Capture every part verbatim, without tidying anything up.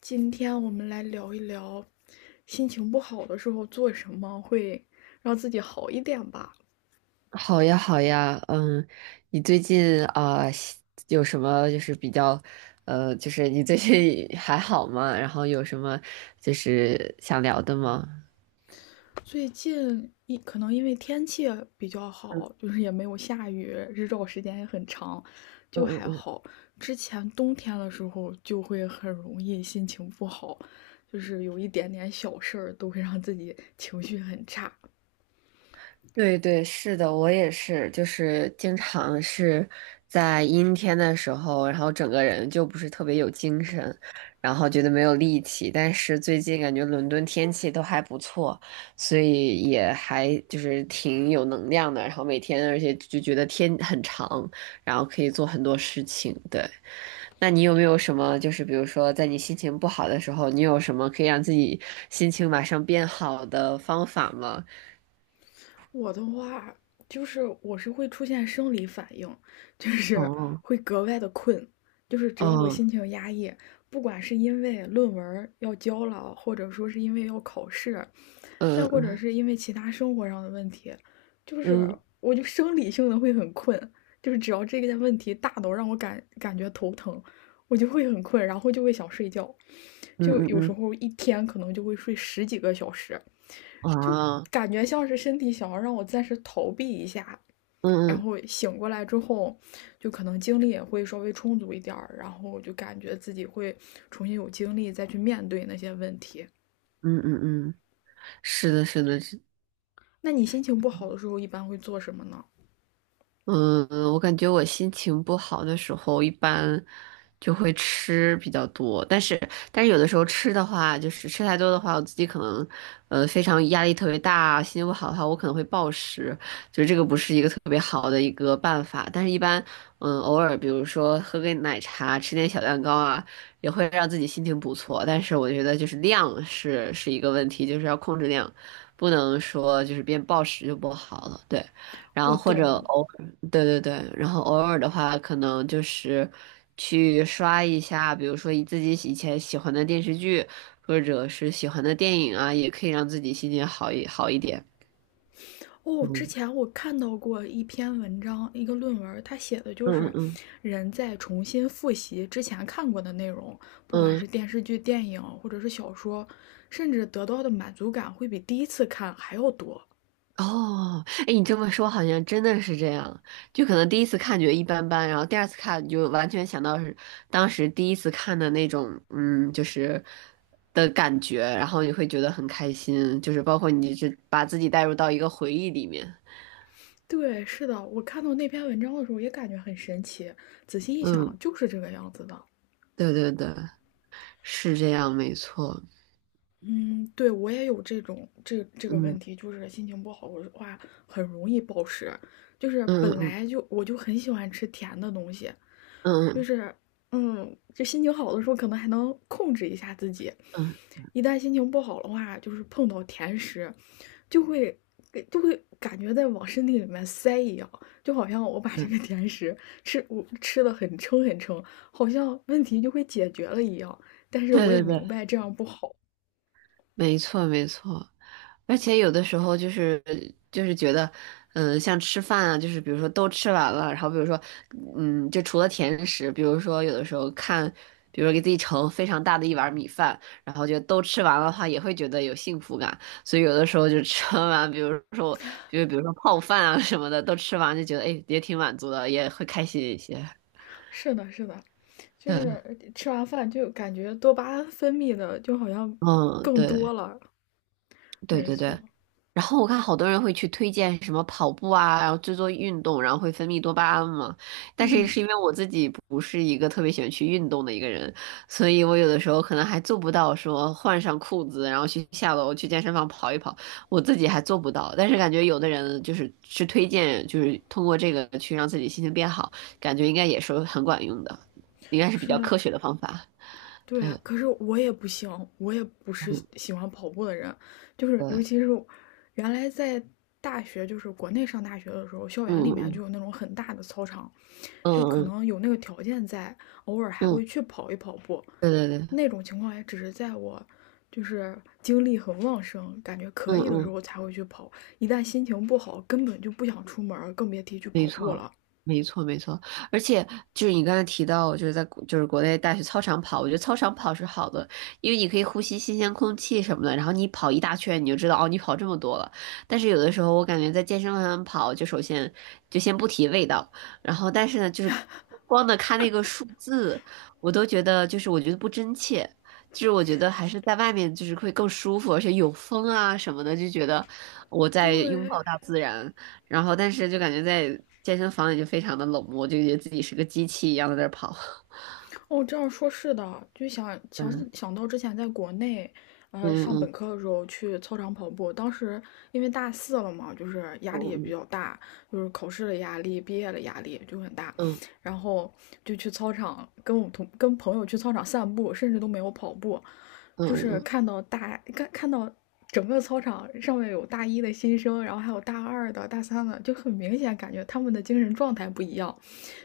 今天我们来聊一聊，心情不好的时候做什么会让自己好一点吧。好呀，好呀，嗯，你最近啊，喜有什么就是比较，呃，就是你最近 还好吗？然后有什么就是想聊的吗？最近一可能因为天气比较好，就是也没有下雨，日照时间也很长，嗯就嗯还嗯。好。之前冬天的时候就会很容易心情不好，就是有一点点小事儿都会让自己情绪很差。对对，是的，我也是，就是经常是在阴天的时候，然后整个人就不是特别有精神，然后觉得没有力气。但是最近感觉伦敦天气都还不错，所以也还就是挺有能量的。然后每天，而且就觉得天很长，然后可以做很多事情。对，那你有没有什么就是比如说在你心情不好的时候，你有什么可以让自己心情马上变好的方法吗？我的话就是我是会出现生理反应，就是哦会格外的困，就是只要我哦，心情压抑，不管是因为论文要交了，或者说是因为要考试，呃再或者嗯是因为其他生活上的问题，就是嗯我就生理性的会很困，就是只要这个问题大到让我感感觉头疼，我就会很困，然后就会想睡觉，嗯就嗯有时嗯候一天可能就会睡十几个小时。哦嗯就啊感觉像是身体想要让我暂时逃避一下，嗯然嗯后醒过来之后，就可能精力也会稍微充足一点儿，然后我就感觉自己会重新有精力再去面对那些问题。嗯嗯嗯，是的，是的，那你心情不好的时候一般会做什么呢？嗯，我感觉我心情不好的时候，一般就会吃比较多，但是但是有的时候吃的话，就是吃太多的话，我自己可能呃非常压力特别大，心情不好的话，我可能会暴食，就是这个不是一个特别好的一个办法。但是一般嗯偶尔，比如说喝杯奶茶，吃点小蛋糕啊，也会让自己心情不错。但是我觉得就是量是是一个问题，就是要控制量，不能说就是变暴食就不好了，对。然我后或者懂，偶对对对，然后偶尔的话，可能就是去刷一下，比如说以自己喜以前喜欢的电视剧，或者是喜欢的电影啊，也可以让自己心情好一好一点。哦，之嗯，前我看到过一篇文章，一个论文，它写的就嗯是嗯嗯人在重新复习之前看过的内容，不管是嗯，电视剧、电影或者是小说，甚至得到的满足感会比第一次看还要多。哦，哎，你这么说好像真的是这样，就可能第一次看觉得一般般，然后第二次看你就完全想到是当时第一次看的那种，嗯，就是的感觉，然后你会觉得很开心，就是包括你是把自己带入到一个回忆里面。对，是的，我看到那篇文章的时候也感觉很神奇，仔细一想嗯。就是这个样子的。对对对，是这样，没错。嗯，对，我也有这种这这个问嗯题，就是心情不好的话很容易暴食，就是嗯本嗯来就我就很喜欢吃甜的东西。嗯就嗯是，嗯，就心情好的时候可能还能控制一下自己，嗯一旦心情不好的话，就是碰到甜食，就会就会感觉在往身体里面塞一样，就好像我把这嗯，个甜食吃我吃的很撑很撑，好像问题就会解决了一样。但是对我也对对，明白这样不好。没错没错。而且有的时候就是就是觉得，嗯，像吃饭啊，就是比如说都吃完了，然后比如说，嗯，就除了甜食，比如说有的时候看，比如说给自己盛非常大的一碗米饭，然后就都吃完了的话，也会觉得有幸福感。所以有的时候就吃完，比如说就比如说泡饭啊什么的，都吃完就觉得，哎，也挺满足的，也会开心一些。是的，是的，就对。是吃完饭就感觉多巴胺分泌的就好像嗯，更多对了。对没对对。错，然后我看好多人会去推荐什么跑步啊，然后做做运动，然后会分泌多巴胺嘛。但是嗯，是因为我自己不是一个特别喜欢去运动的一个人，所以我有的时候可能还做不到说换上裤子，然后去下楼去健身房跑一跑，我自己还做不到。但是感觉有的人就是是推荐，就是通过这个去让自己心情变好，感觉应该也是很管用的，应该是比是较的，科学的方法。对对，啊，可是我也不行，我也不是嗯，喜欢跑步的人，就是对，尤嗯其是原来在大学，就是国内上大学的时候，校园里面就嗯有那种很大的操场，嗯就可嗯嗯。能有那个条件在，偶尔还嗯，会去跑一跑步。对对对，那种情况也只是在我就是精力很旺盛，感觉可嗯以的时嗯。候才会去跑，一旦心情不好，根本就不想出门，更别提去跑没步错，了。没错，没错。而且就是你刚才提到，就是在国就是国内大学操场跑，我觉得操场跑是好的，因为你可以呼吸新鲜空气什么的。然后你跑一大圈，你就知道哦，你跑这么多了。但是有的时候我感觉在健身房上跑，就首先就先不提味道，然后但是呢，就是光的看那个数字，我都觉得就是我觉得不真切。就是我觉得还是在外面就是会更舒服，而且有风啊什么的，就觉得我在拥对，抱大自然。然后但是就感觉在健身房里就非常的冷漠，就觉得自己是个机器一样在那儿跑。哦，这样说是的，就想想想到之前在国内，呃，嗯上本嗯科的时候去操场跑步，当时因为大四了嘛，就是压力也比嗯较大，就是考试的压力、毕业的压力就很大，嗯然后就去操场跟我同跟朋友去操场散步，甚至都没有跑步，嗯就是嗯看到大看看到整个操场上面有大一的新生，然后还有大二的、大三的，就很明显感觉他们的精神状态不一样。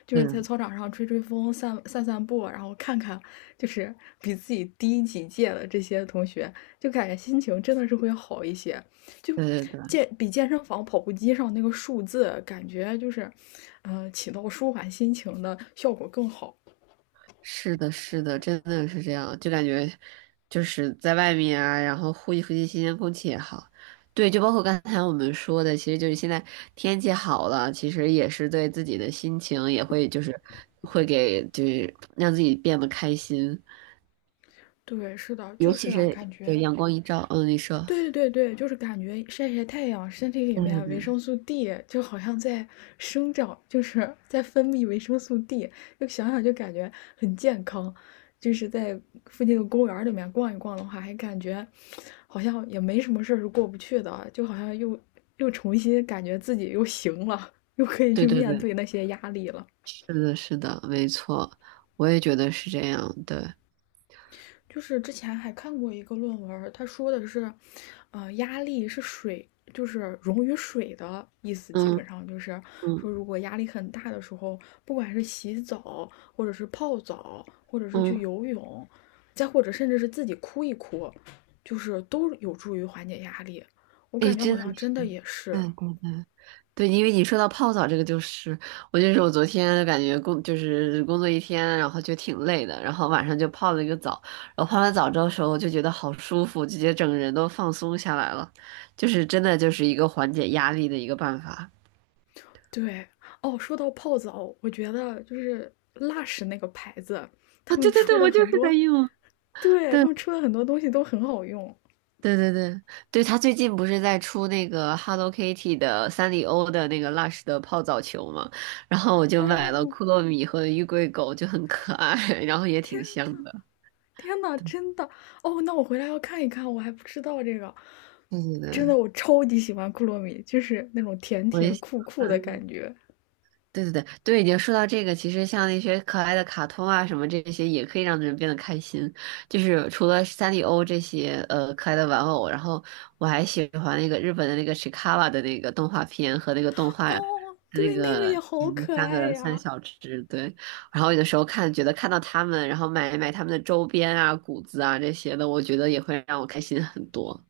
就嗯，是在嗯，操场上吹吹风、散散散步，然后看看就是比自己低几届的这些同学，就感觉心情真的是会好一些。就对对对，健比健身房跑步机上那个数字，感觉就是，呃，起到舒缓心情的效果更好。是的，是的，真的是这样，就感觉就是在外面啊，然后呼吸呼吸新鲜空气也好。对，就包括刚才我们说的，其实就是现在天气好了，其实也是对自己的心情也会就是会给就是让自己变得开心，对，是的，尤就是其是感对觉阳光一照，嗯，你说，对对对对，就是感觉晒晒太阳，身体里对面对啊维生对素 D 就好像在生长，就是在分泌维生素 D，就想想就感觉很健康。就是在附近的公园里面逛一逛的话，还感觉好像也没什么事儿是过不去的，就好像又又重新感觉自己又行了，又可以去对对面对。对那些压力了。是的，是的，没错，我也觉得是这样。对，就是之前还看过一个论文他说的是，呃，压力是水，就是溶于水的意思，基嗯本上就是说，嗯如果压力很大的时候，不管是洗澡，或者是泡澡，或者是去嗯，游泳，再或者甚至是自己哭一哭，就是都有助于缓解压力。我哎，感觉真好的像是，真的也是，嗯对对对，因为你说到泡澡这个，就是我就是我昨天感觉工就是工作一天，然后就挺累的，然后晚上就泡了一个澡，然后泡完澡之后的时候就觉得好舒服，直接整个人都放松下来了，就是真的就是一个缓解压力的一个办法。对哦。说到泡澡，我觉得就是 Lush 那个牌子，哦，他们对对出对，的我就很是在多，用。对对。他们出的很多东西都很好用。对对对，对，他最近不是在出那个 Hello Kitty 的三丽鸥的那个 Lush 的泡澡球嘛，然后我就买了哦，库洛米和玉桂狗，就很可爱，然后也挺香的。天呐，真的哦，那我回来要看一看，我还不知道这个，对对真的对，我超级喜欢库洛米，就是那种甜我也甜喜酷酷的感欢。觉。对对对对，经说到这个，其实像那些可爱的卡通啊什么这些，也可以让人变得开心。就是除了三丽鸥这些呃可爱的玩偶，然后我还喜欢那个日本的那个 Chikawa 的那个动画片和那个动画，哦，那对，那个个也好嗯那可三爱个三呀。小只，对。然后有的时候看觉得看到他们，然后买买他们的周边啊、谷子啊这些的，我觉得也会让我开心很多。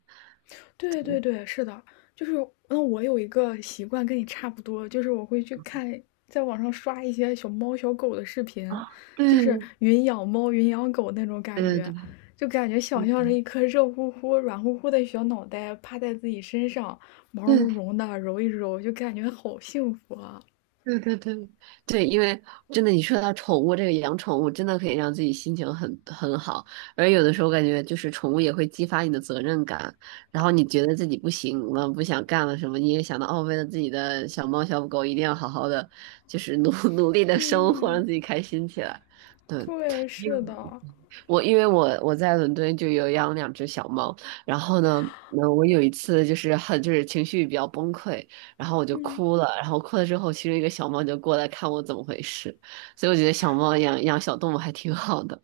对对对，是的，就是那我有一个习惯跟你差不多，就是我会去看，在网上刷一些小猫小狗的视频，啊，就是对云养猫、云养狗那种感对觉，对对。就感觉想象着一颗热乎乎、软乎乎的小脑袋趴在自己身上，毛对，茸茸的揉一揉，就感觉好幸福啊！对对对对，因为真的，你说到宠物这个养宠物，真的可以让自己心情很很好。而有的时候感觉就是宠物也会激发你的责任感，然后你觉得自己不行了、不想干了什么，你也想到哦，为了自己的小猫小狗，一定要好好的，就是努 努力的生活，嗯，让自己开心起来。对，对，是的，我因为我我在伦敦就有养两只小猫，然后呢，呃，我有一次就是很就是情绪比较崩溃，然后我就嗯，哭了，然后哭了之后，其中一个小猫就过来看我怎么回事，所以我觉得小猫养养小动物还挺好的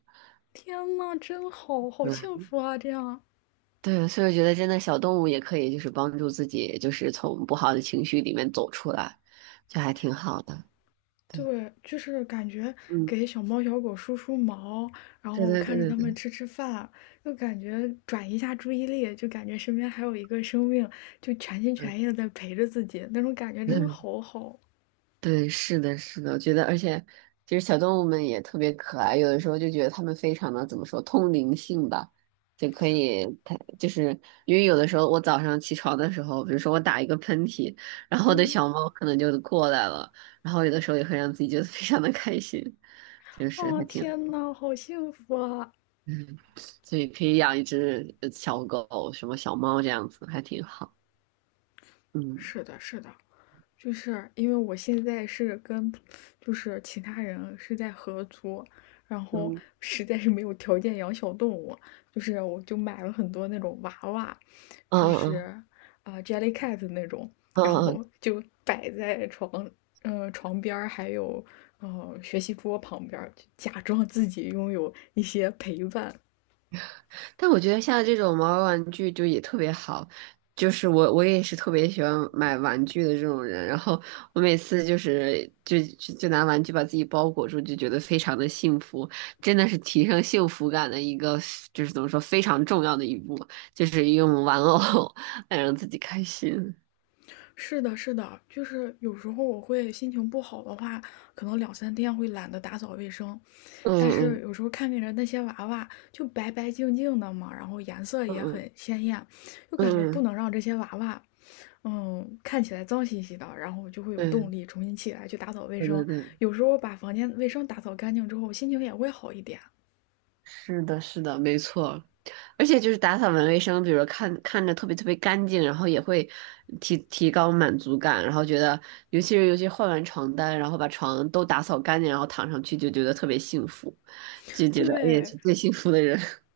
天呐，真好，好幸嗯，福啊！这样，对，所以我觉得真的小动物也可以就是帮助自己，就是从不好的情绪里面走出来，就还挺好的。对，对，就是感觉嗯，给小猫小狗梳梳毛，然对后对看对着对它们对，吃吃饭，就感觉转移一下注意力，就感觉身边还有一个生命，就全心嗯。全意的在陪着自己，那种感觉真的 好好。对，是的，是的，我觉得，而且其实小动物们也特别可爱，有的时候就觉得它们非常的怎么说，通灵性吧，就可以，它就是因为有的时候我早上起床的时候，比如说我打一个喷嚏，然后我的嗯，小猫可能就过来了，然后有的时候也会让自己觉得非常的开心，就是哦，还挺，天呐，好幸福啊！嗯，所以可以养一只呃小狗，什么小猫这样子，还挺好，嗯是的，是的。就是因为我现在是跟就是其他人是在合租，然后嗯，实在是没有条件养小动物，就是我就买了很多那种娃娃，就嗯嗯是嗯啊、呃 Jellycat 那种，嗯然嗯，后就摆在床呃床边还有呃学习桌旁边就假装自己拥有一些陪伴。但我觉得像这种毛绒玩具就也特别好，就是我我也是特别喜欢买玩具的这种人，然后我每次就是就就就拿玩具把自己包裹住，就觉得非常的幸福，真的是提升幸福感的一个，就是怎么说非常重要的一步，就是用玩偶 来让自己开心。是的，是的，就是有时候我会心情不好的话，可能两三天会懒得打扫卫生。但是嗯有时候看见着那些娃娃就白白净净的嘛，然后颜色嗯也嗯很鲜艳，就感觉嗯不嗯，能让这些娃娃，嗯，看起来脏兮兮的，然后我就会有动对力重新起来去打扫卫对对生。对。有时候把房间卫生打扫干净之后，心情也会好一点。是的，是的，没错。而且就是打扫完卫生，比如说看看着特别特别干净，然后也会提提高满足感，然后觉得，尤其是尤其换完床单，然后把床都打扫干净，然后躺上去就觉得特别幸福，就觉得哎呀，对，是最幸福的人。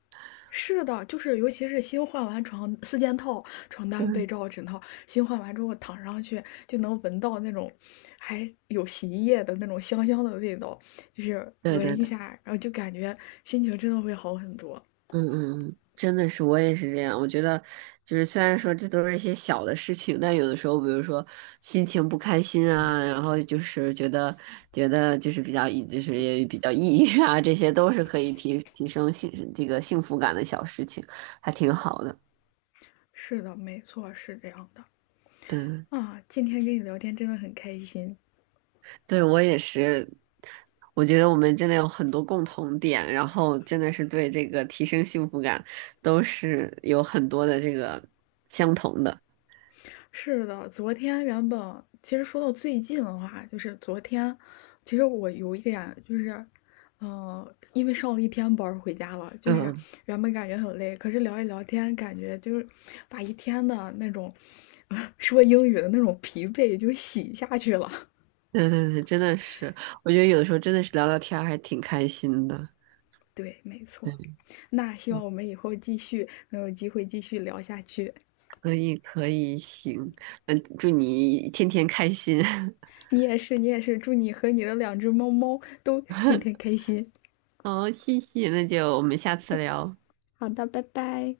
是的，就是尤其是新换完床四件套，床单、被罩、枕套，新换完之后躺上去就能闻到那种还有洗衣液的那种香香的味道，就是对对闻一对下，然后就感觉心情真的会好很多。嗯嗯嗯，真的是，我也是这样。我觉得，就是虽然说这都是一些小的事情，但有的时候，比如说心情不开心啊，然后就是觉得觉得就是比较抑，就是也比较抑郁啊，这些都是可以提提升幸这个幸福感的小事情，还挺好的。是的，没错，是这样的。对，啊，今天跟你聊天真的很开心。对我也是。我觉得我们真的有很多共同点，然后真的是对这个提升幸福感都是有很多的这个相同的。是的，昨天原本其实说到最近的话，就是昨天，其实我有一点就是，嗯，因为上了一天班儿回家了，就是嗯。原本感觉很累，可是聊一聊天，感觉就是把一天的那种 说英语的那种疲惫就洗下去了。对对对，真的是，我觉得有的时候真的是聊聊天儿还挺开心的。对，没错。对，那希望我们以后继续能有机会继续聊下去。可以可以，行，那祝你天天开心。你也是，你也是，祝你和你的两只猫猫都天天开心。好，谢谢，那就我们下次聊。拜拜好的，拜拜。